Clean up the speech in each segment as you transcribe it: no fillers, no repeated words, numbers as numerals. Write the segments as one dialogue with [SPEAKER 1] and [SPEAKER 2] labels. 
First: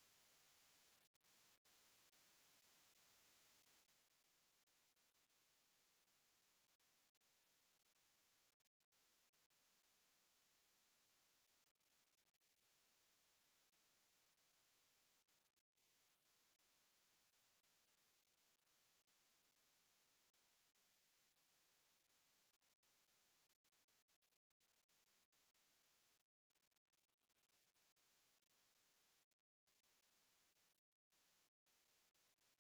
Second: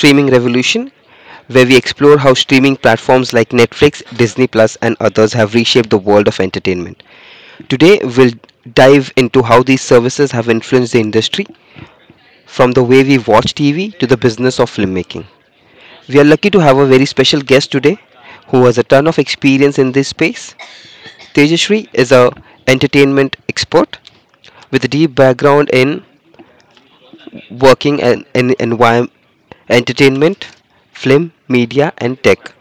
[SPEAKER 1] Streaming Revolution, where we explore how streaming platforms like Netflix, Disney Plus, and others have reshaped the world of entertainment. Today, we'll dive into how these services have influenced the industry, from the way we watch TV to the business of filmmaking. We are lucky to have a very special guest today who has a ton of experience in this space. Tejashri is a entertainment expert with a deep background in working in environment, entertainment, film, media, and tech.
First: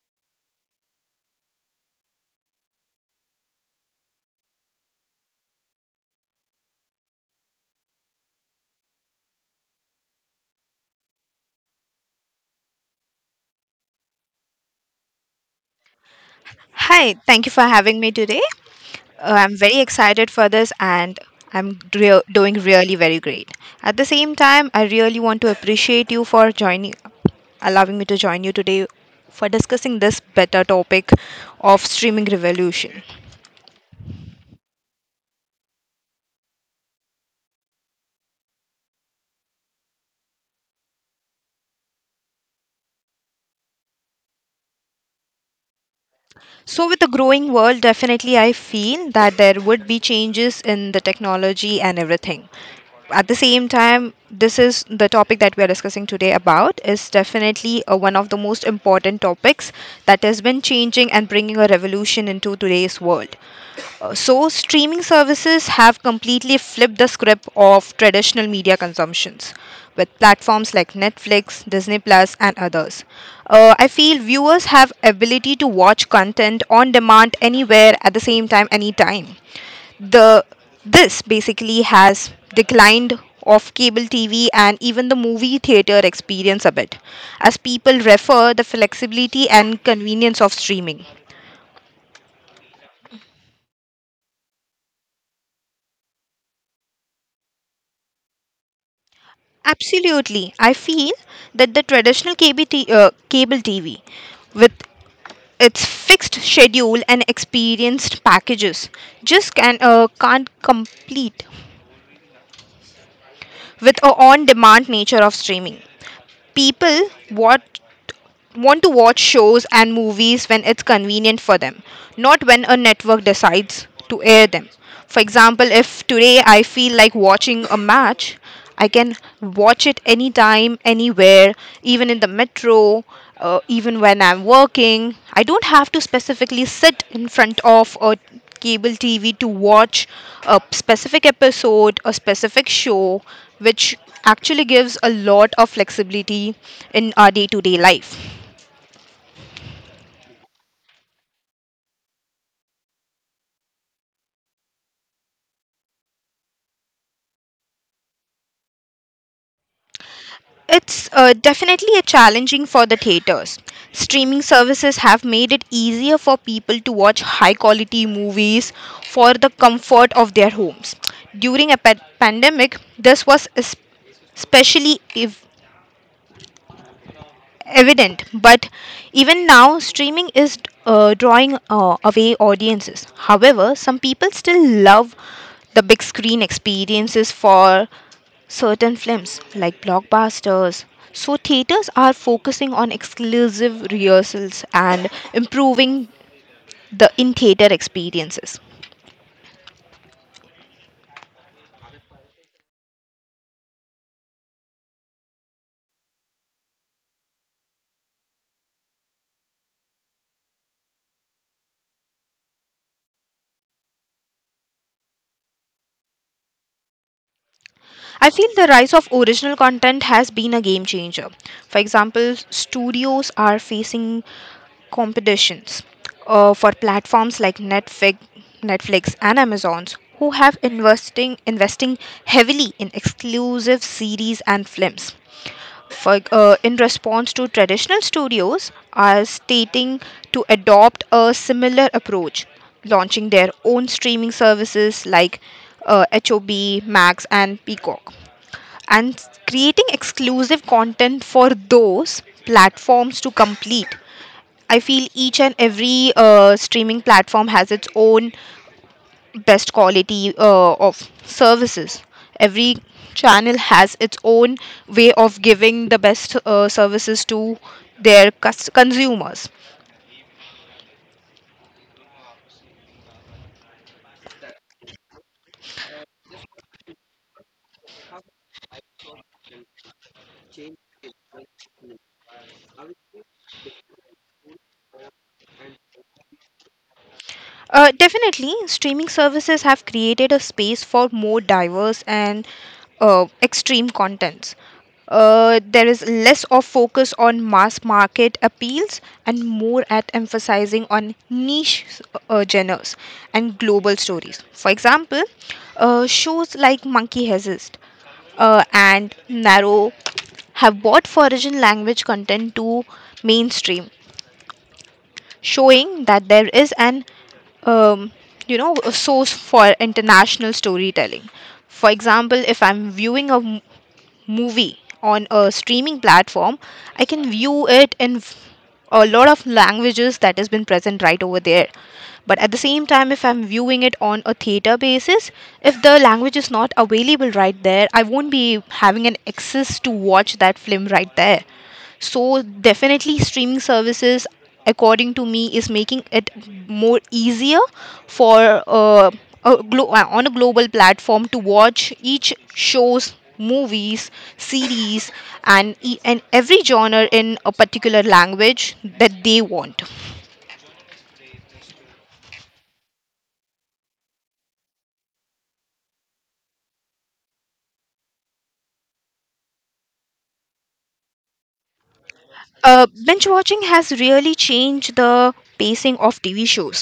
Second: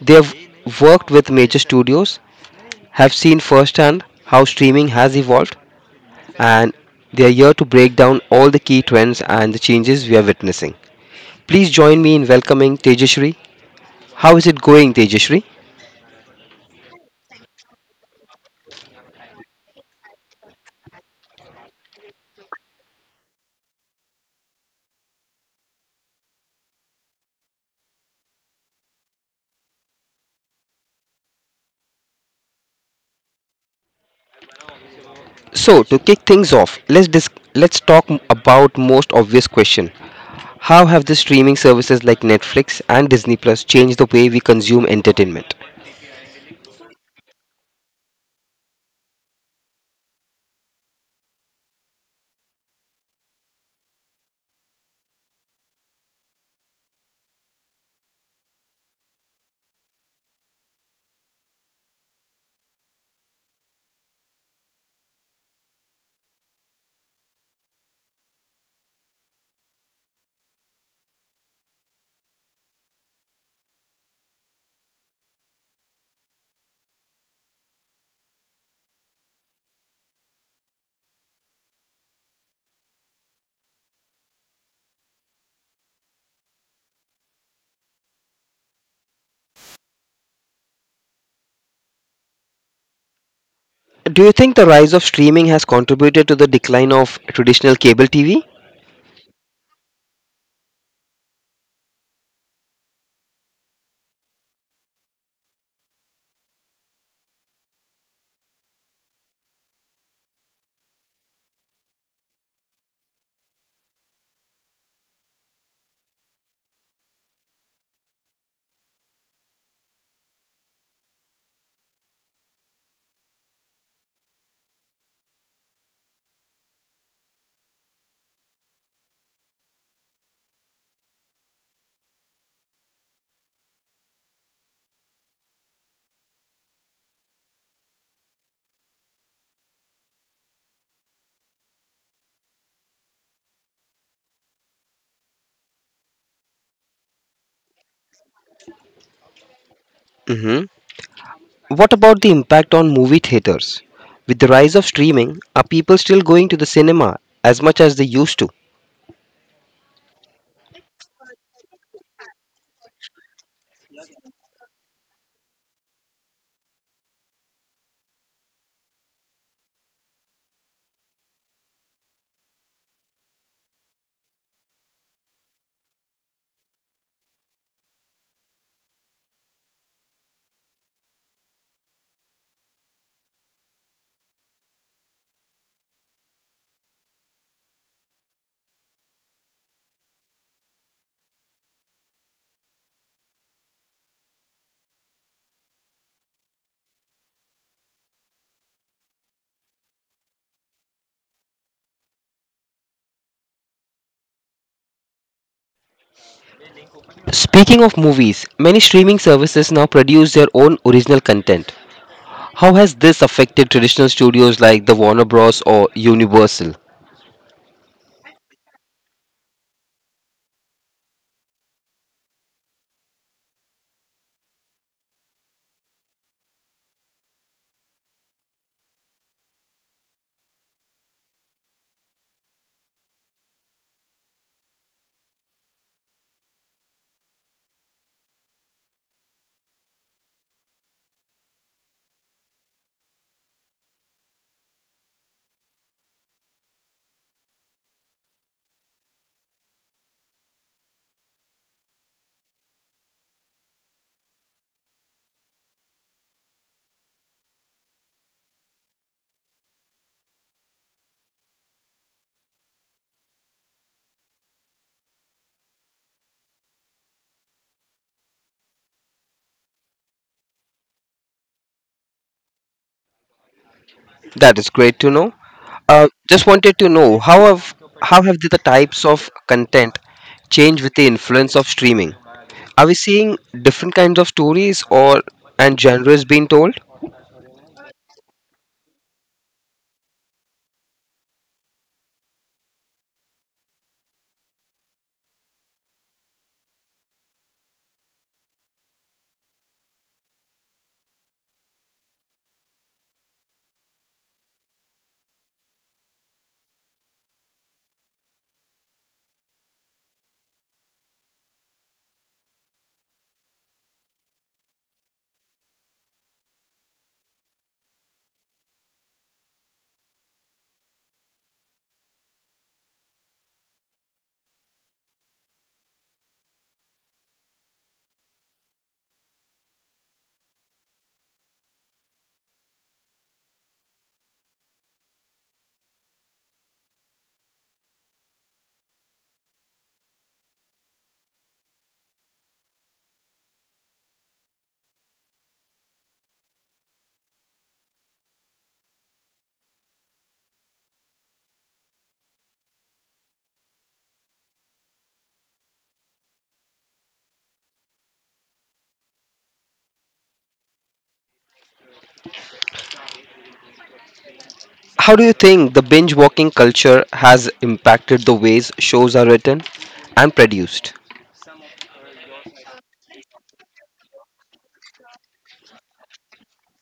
[SPEAKER 1] They have worked with major studios, have seen firsthand how streaming has evolved, and they are here to break down all the key trends and the changes we are witnessing. Please join me in welcoming Tejashri. How is it going, Tejashri?
[SPEAKER 2] Hi, thank you for having me today. I'm very excited for this and doing really very great. At the same time, I really want to appreciate you for joining allowing me to join you today for discussing this better topic of streaming revolution.
[SPEAKER 1] So, to kick things off, let's talk about most obvious question. How have the streaming services like Netflix and Disney Plus changed the way we consume entertainment?
[SPEAKER 2] So, with the growing world, definitely I feel that there would be changes in the technology and everything. At the same time, this is the topic that we are discussing today about is definitely one of the most important topics that has been changing and bringing a revolution into today's world. So, streaming services have completely flipped the script of traditional media consumptions with platforms like Netflix, Disney Plus, and others. I feel viewers have ability to watch content on demand anywhere at the same time, anytime. The this basically has declined of cable TV and even the movie theater experience a bit, as people refer the flexibility and convenience of streaming.
[SPEAKER 1] Do you think the rise of streaming has contributed to the decline of traditional cable TV?
[SPEAKER 2] Absolutely. I feel that the cable TV, with its fixed schedule and experienced packages, just can't complete with a on demand nature of streaming. People watch want to watch shows and movies when it's convenient for them, not when a network decides to air them. For example, if today I feel like watching a match, I can watch it anytime, anywhere, even in the metro, even when I'm working. I don't have to specifically sit in front of a cable TV to watch a specific episode, a specific show, which actually gives a lot of flexibility in our day to day life.
[SPEAKER 1] What about the impact on movie theaters? With the rise of streaming, are people still going to the cinema as much as they used to?
[SPEAKER 2] It's definitely a challenging for the theaters. Streaming services have made it easier for people to watch high quality movies for the comfort of their homes. During a pandemic, this was especially evident, but even now, streaming is drawing away audiences. However, some people still love the big screen experiences for certain films like blockbusters. So, theaters are focusing on exclusive rehearsals and improving the in theater experiences.
[SPEAKER 1] Speaking of movies, many streaming services now produce their own original content. How has this affected traditional studios like the Warner Bros. Or Universal?
[SPEAKER 2] I feel the rise of original content has been a game changer. For example, studios are facing competitions for platforms like Netflix and Amazon's who have investing heavily in exclusive series and films. In response to traditional studios are stating to adopt a similar approach, launching their own streaming services like HOB, Max, and Peacock and creating exclusive content for those platforms to complete. I feel each and every streaming platform has its own best quality of services. Every channel has its own way of giving the best services to their consumers.
[SPEAKER 1] That is great to know. Just wanted to know how have the types of content changed with the influence of streaming? Are we seeing different kinds of stories or and genres being told?
[SPEAKER 2] Definitely, streaming services have created a space for more diverse and extreme contents. There is less of focus on mass market appeals and more at emphasizing on niche genres and global stories. For example, shows like Monkey Heist and Narrow have brought foreign language content to mainstream, showing that there is an um, you know a source for international storytelling. For example, if I'm viewing a movie on a streaming platform, I can view it in a lot of languages that has been present right over there, but at the same time if I'm viewing it on a theater basis, if the language is not available right there, I won't be having an access to watch that film right there. So definitely streaming services according to me is making it more easier for a on a global platform to watch each shows movies series and every genre in a particular language that they want.
[SPEAKER 1] How do you think the binge watching culture has impacted the ways shows are written and produced?
[SPEAKER 2] Binge watching has really changed the pacing of TV shows.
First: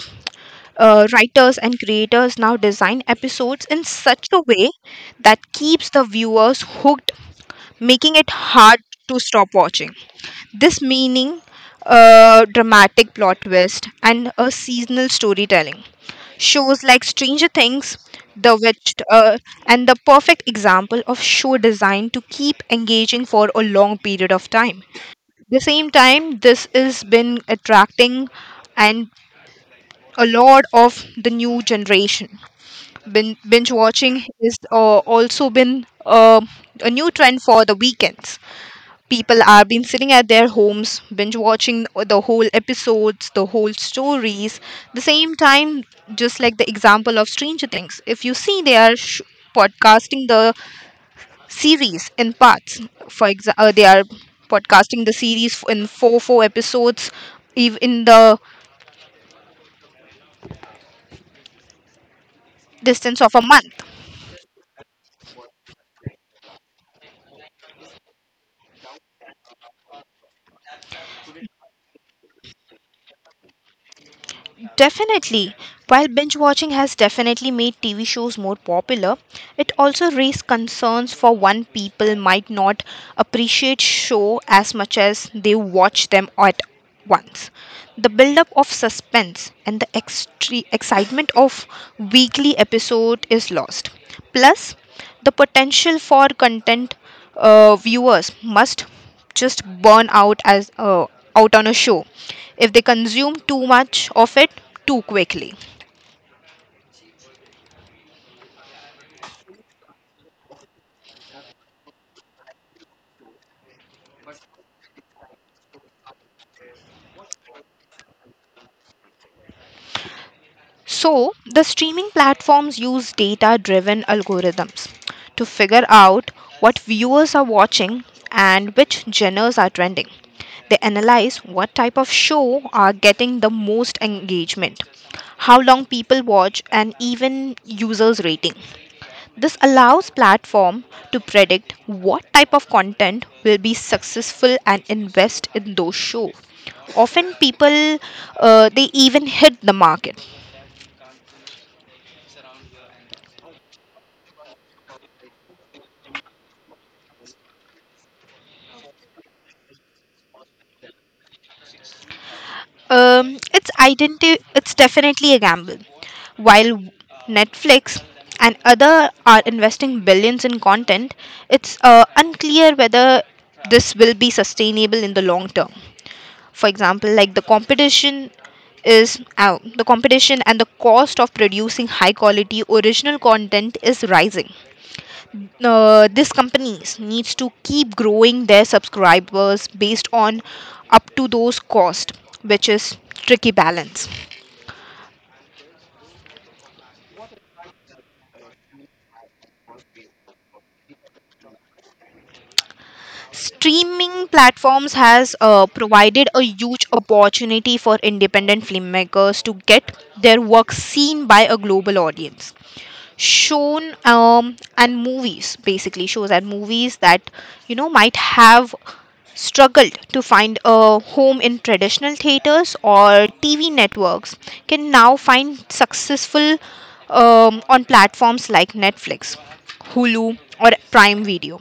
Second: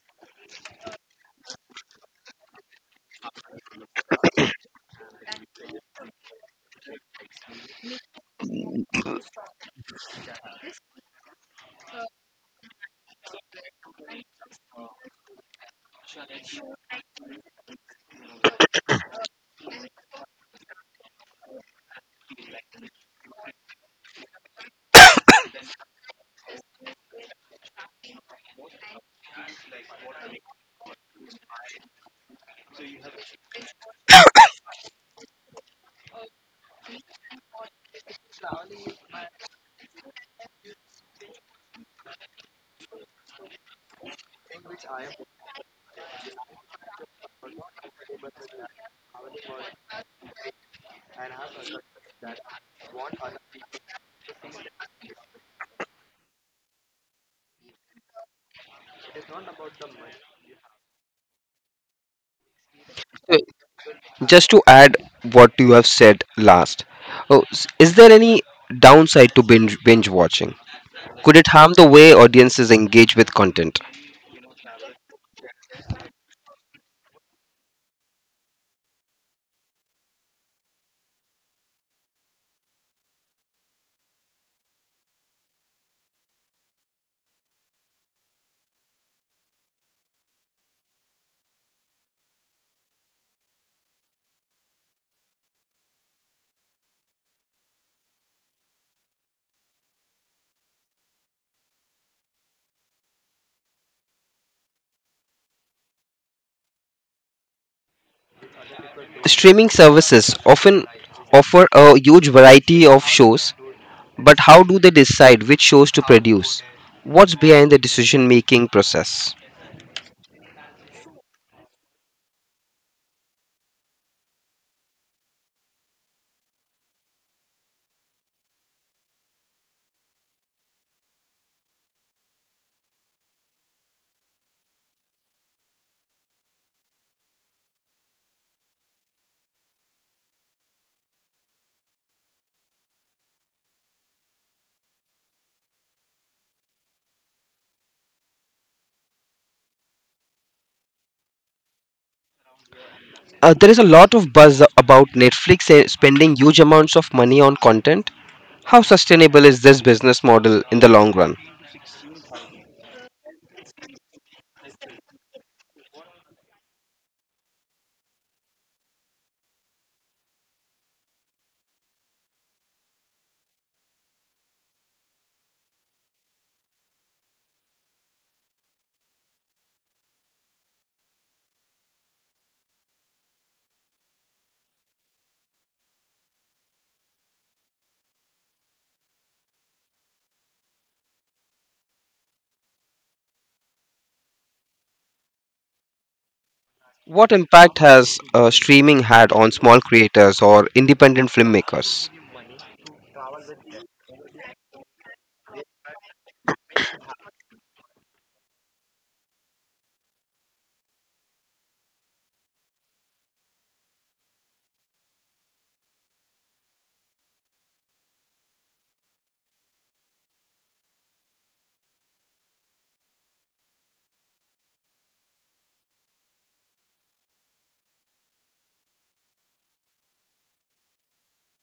[SPEAKER 2] Writers and creators now design episodes in such a way that keeps the viewers hooked, making it hard to stop watching. This meaning dramatic plot twist and a seasonal storytelling. Shows like Stranger Things, The Witch, and the perfect example of show design to keep engaging for a long period of time. The same time, this has been attracting and a lot of the new generation. Binge watching is also been a new trend for the weekends. People are been sitting at their homes binge watching the whole episodes the whole stories. The same time, just like the example of Stranger Things, if you see they are podcasting the series in parts. For example, they are podcasting the series in four four episodes, even in the distance of
[SPEAKER 1] Uh,
[SPEAKER 2] a month.
[SPEAKER 1] Just to add what you have said last, oh, is there any downside to binge watching? Could it harm the way audiences engage with content?
[SPEAKER 2] Definitely. While binge watching has definitely made TV shows more popular, it also raised concerns for one people might not appreciate show as much as they watch them at once. The buildup of suspense and the excitement of weekly episode is lost. Plus, the potential for content viewers must just burn out as out on a show if they consume too much of it too quickly.
[SPEAKER 1] Streaming services often offer a huge variety of shows, but how do they decide which shows to produce? What's behind the decision making process?
[SPEAKER 2] So, the streaming platforms use data driven algorithms to figure out what viewers are watching and which genres are trending. They analyze what type of show are getting the most engagement, how long people watch, and even users' rating. This allows platform to predict what type of content will be successful and invest in those show. Often people they even hit the market.
[SPEAKER 1] There is a lot of buzz about Netflix spending huge amounts of money on content. How sustainable is this business model in the long run?
[SPEAKER 2] It's definitely a gamble. While Netflix and other are investing billions in content, it's unclear whether this will be sustainable in the long term. For example, like the competition is out the competition and the cost of producing high quality original content is rising. These companies needs to keep growing their subscribers based on up to those cost, which is tricky balance.
[SPEAKER 1] What impact has streaming had on small creators or independent filmmakers?
[SPEAKER 2] Streaming platforms has provided a huge opportunity for independent filmmakers to get their work seen by a global audience. Shown um and movies basically shows and movies that you know might have struggled to find a home in traditional theaters or TV networks can now find successful on platforms like Netflix, Hulu, or Prime Video.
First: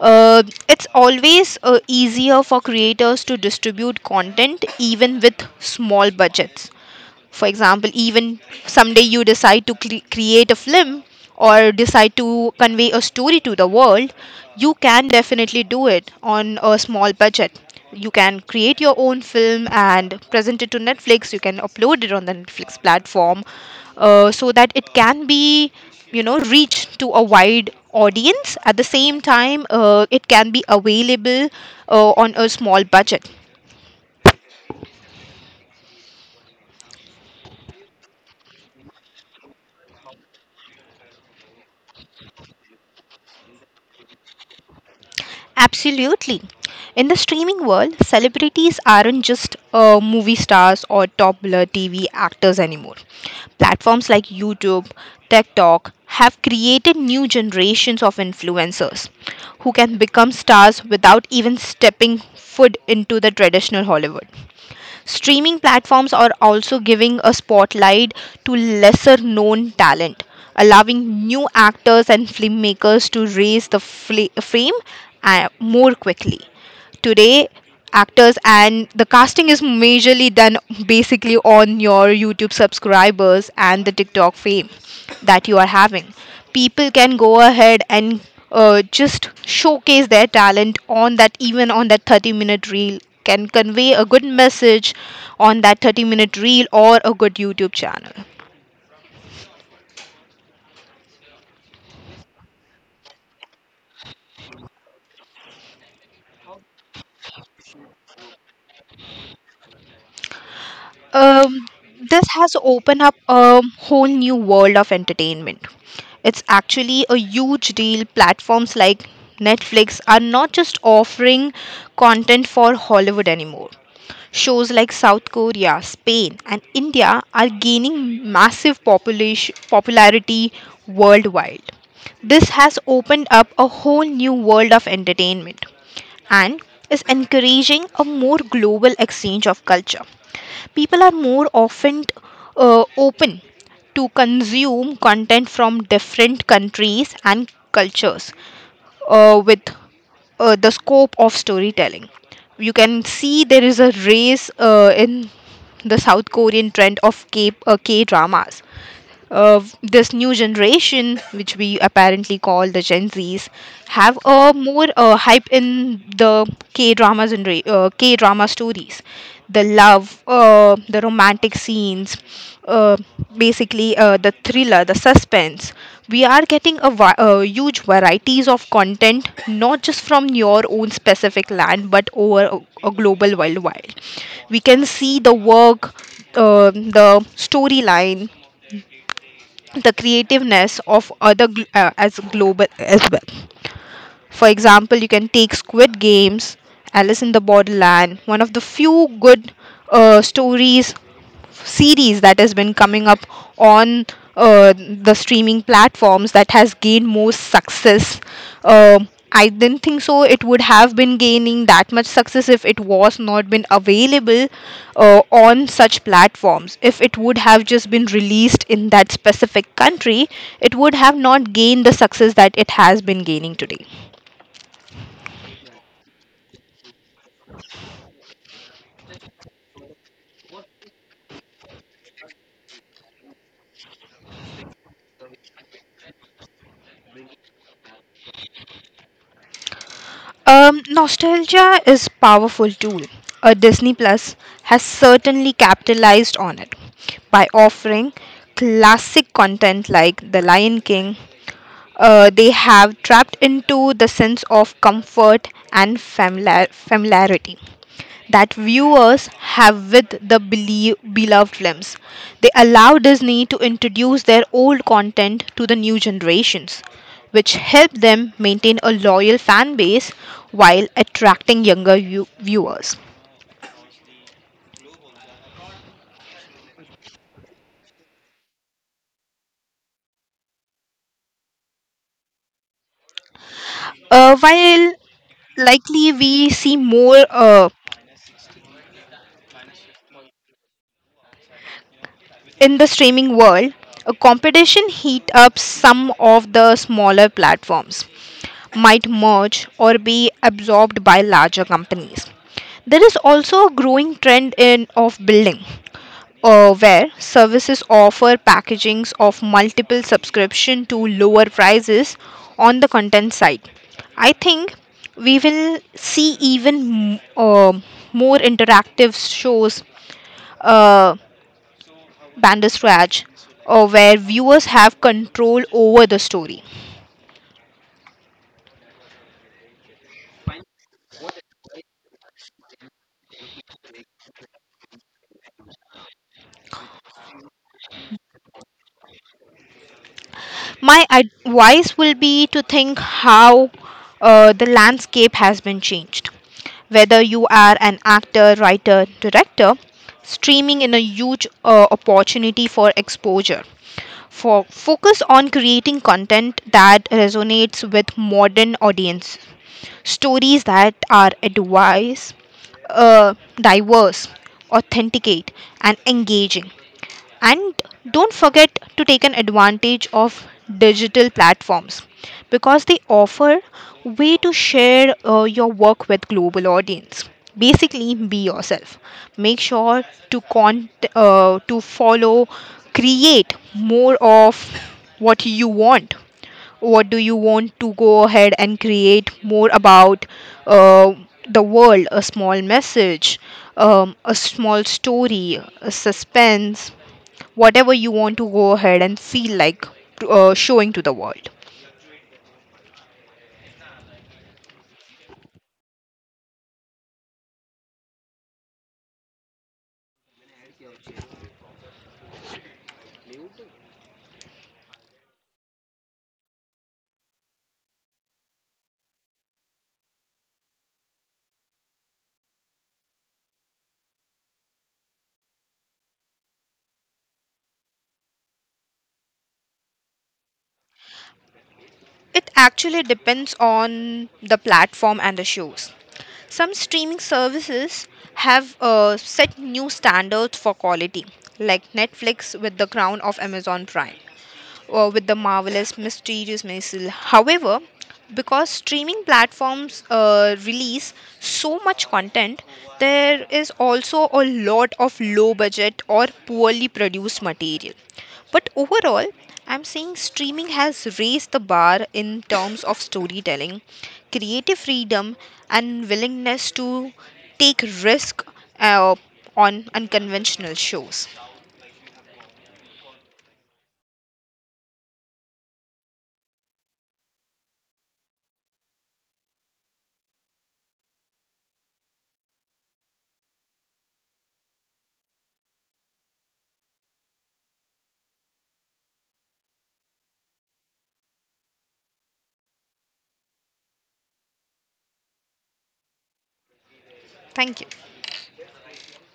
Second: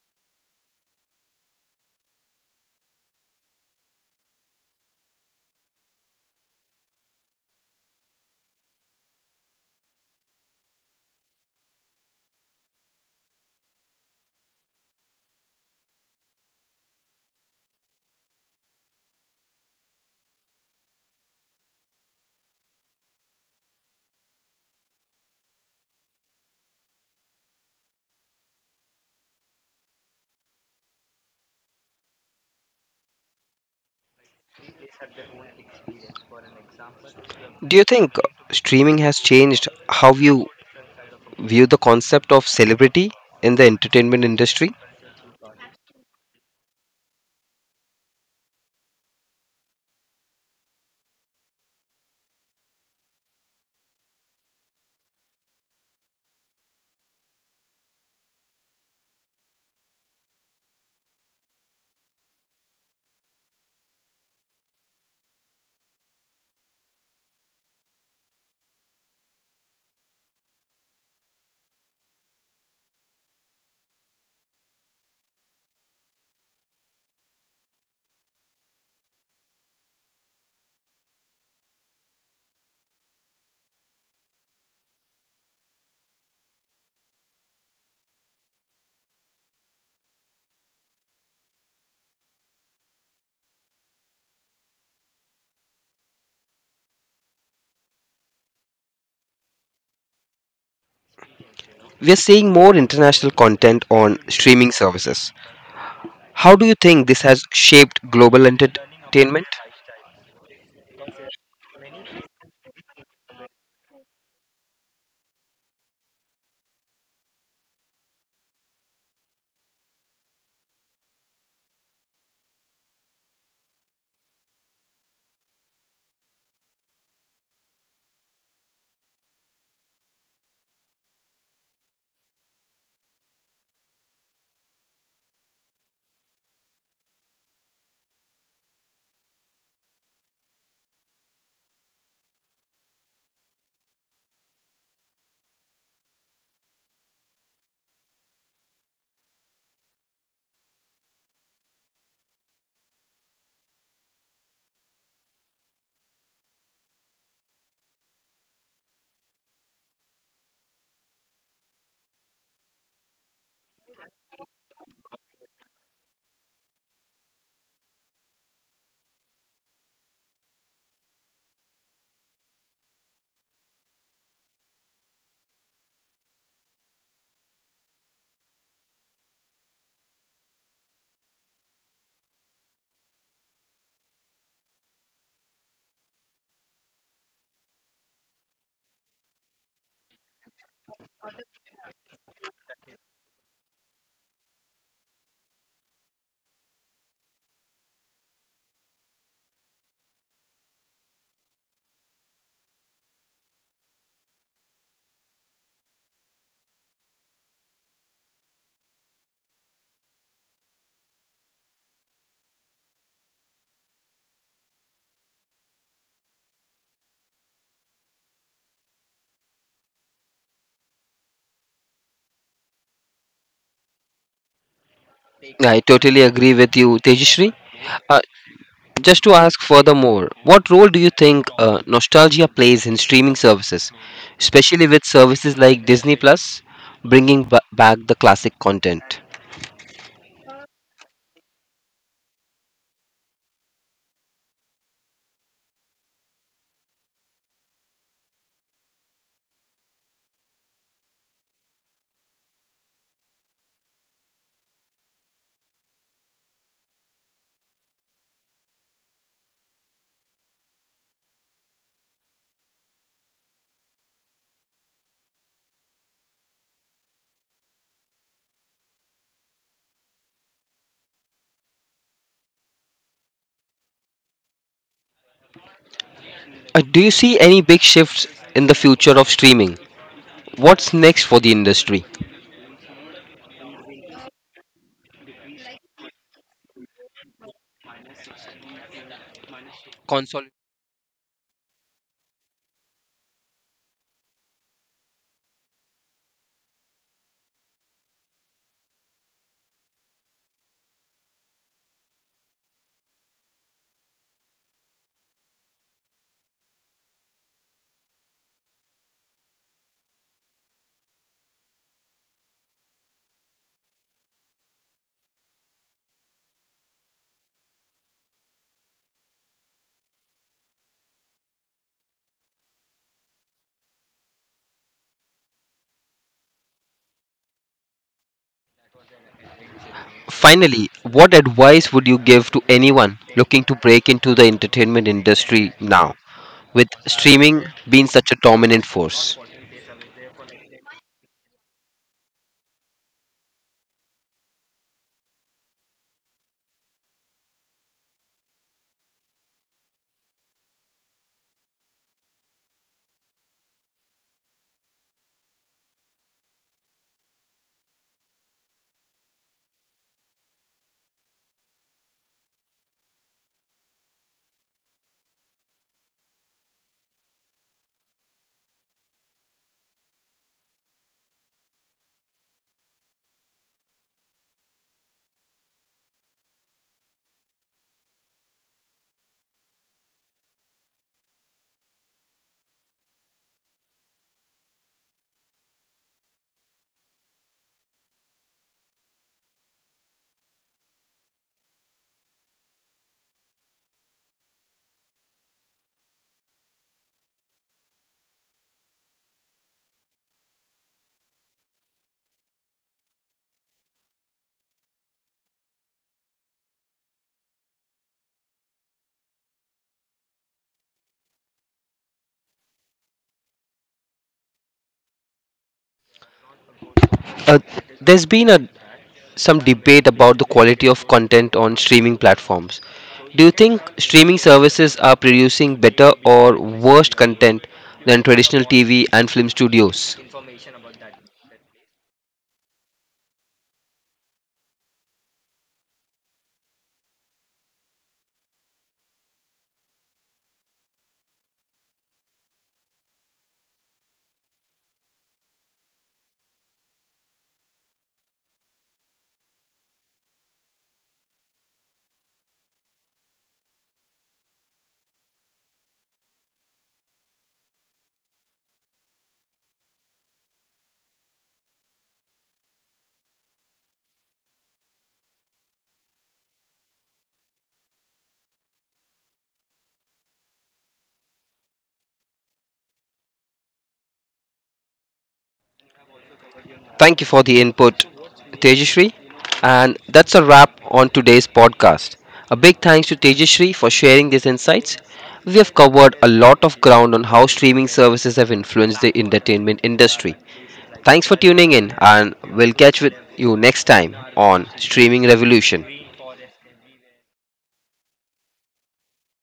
[SPEAKER 2] It's always easier for creators to distribute content even with small budgets. For example, even someday you decide to create a film or decide to convey a story to the world, you can definitely do it on a small budget. You can create your own film and present it to Netflix. You can upload it on the Netflix platform, so that it can be, you know, reached to a wide audience at the same time. It can be available on a small budget.
[SPEAKER 1] Do you think streaming has changed how you view the concept of celebrity in the entertainment industry?
[SPEAKER 2] Absolutely. In the streaming world, celebrities aren't just movie stars or popular TV actors anymore. Platforms like YouTube, TikTok have created new generations of influencers who can become stars without even stepping foot into the traditional Hollywood. Streaming platforms are also giving a spotlight to lesser known talent, allowing new actors and filmmakers to raise the fame more quickly. Today actors and the casting is majorly done basically on your YouTube subscribers and the TikTok fame that you are having. People can go ahead and just showcase their talent on that. Even on that 30-minute reel can convey a good message on that 30-minute reel or a good YouTube channel.
[SPEAKER 1] We are seeing more international content on streaming services. How do you think this has shaped global entertainment?
[SPEAKER 2] um, this has opened up a whole new world of entertainment. It's actually a huge deal. Platforms like Netflix are not just offering content for Hollywood anymore. Shows like South Korea, Spain, and India are gaining massive popularity worldwide. This has opened up a whole new world of entertainment and is encouraging a more global exchange of culture. People are more often open to consume content from different countries and cultures, with the scope of storytelling. You can see there is a race in the South Korean trend of K dramas of this new generation, which we apparently call the Gen Zs, have a more hype in the K dramas and K drama stories, the love, the romantic scenes, uh, basically the thriller, the suspense. We are getting a huge varieties of content, not just from your own specific land, but over a global worldwide. We can see the work, the storyline, the creativeness of other as global as well. For example, you can take Squid Games, Alice in the Borderland, one of the few good stories series that has been coming up on the streaming platforms that has gained more success. Uh, I didn't think so. It would have been gaining that much success if it was not been available on such platforms. If it would have just been released in that specific country, it would have not gained the success that it has been gaining today.
[SPEAKER 1] I totally agree with you, Tejashree. Uh, Just to ask furthermore, what role do you think nostalgia plays in streaming services, especially with services like Disney Plus bringing back the classic content?
[SPEAKER 2] Nostalgia is powerful tool. A Disney Plus has certainly capitalized on it by offering classic content like The Lion King. They have trapped into the sense of comfort and familiarity that viewers have with the beloved films. They allow Disney to introduce their old content to the new generations, which help them maintain a loyal fan base while attracting younger viewers.
[SPEAKER 1] Do you see any big shifts in the future of streaming? What's next for the industry?
[SPEAKER 2] While likely we see more
[SPEAKER 1] Consol-
[SPEAKER 2] in the streaming world, a competition heat up some of the smaller platforms might merge or be absorbed by larger companies. There is also a growing trend in of building, where services offer packagings of multiple subscription to lower prices on the content side. I think we will see even m- uh, more interactive shows, uh, bandersnatch, or where viewers have control over the story.
[SPEAKER 1] Finally, what advice would you give to anyone looking to break into the entertainment industry now, with streaming being such a dominant force?
[SPEAKER 2] My advice will be to think how the landscape has been changed. Whether you are an actor, writer, director, streaming in a huge opportunity for exposure. For focus on creating content that resonates with modern audience, stories that are advice, uh, diverse, authenticate, and engaging, and don't forget to take an advantage of digital platforms because they offer way to share your work with global audience. Basically be yourself. Make sure to con- to follow, create more of what you want, what do you want to go ahead and create more about, uh, the world, a small message, a small story, a suspense, whatever you want to go ahead and feel like showing to the world.
[SPEAKER 1] Uh, there's been a some debate about the quality of content on streaming platforms. Do you think streaming services are producing better or worse content than traditional TV and film studios?
[SPEAKER 2] It actually depends on the platform and the shows. Some streaming services have set new standards for quality, like Netflix with The Crown of Amazon Prime or with The Marvelous Mysterious Maisel. However, because streaming platforms release so much content, there is also a lot of low budget or poorly produced material. But overall, I'm saying streaming has raised the bar in terms of storytelling, creative freedom, and willingness to take risk uh, on unconventional shows.
[SPEAKER 1] Thank you for the input, Tejashri. And that's a wrap on today's podcast. A big thanks to Tejashri for sharing these insights. We have covered a lot of ground on how streaming services have influenced the entertainment industry. Thanks for tuning in, and we'll catch with you next time on Streaming Revolution.
[SPEAKER 2] Thank you.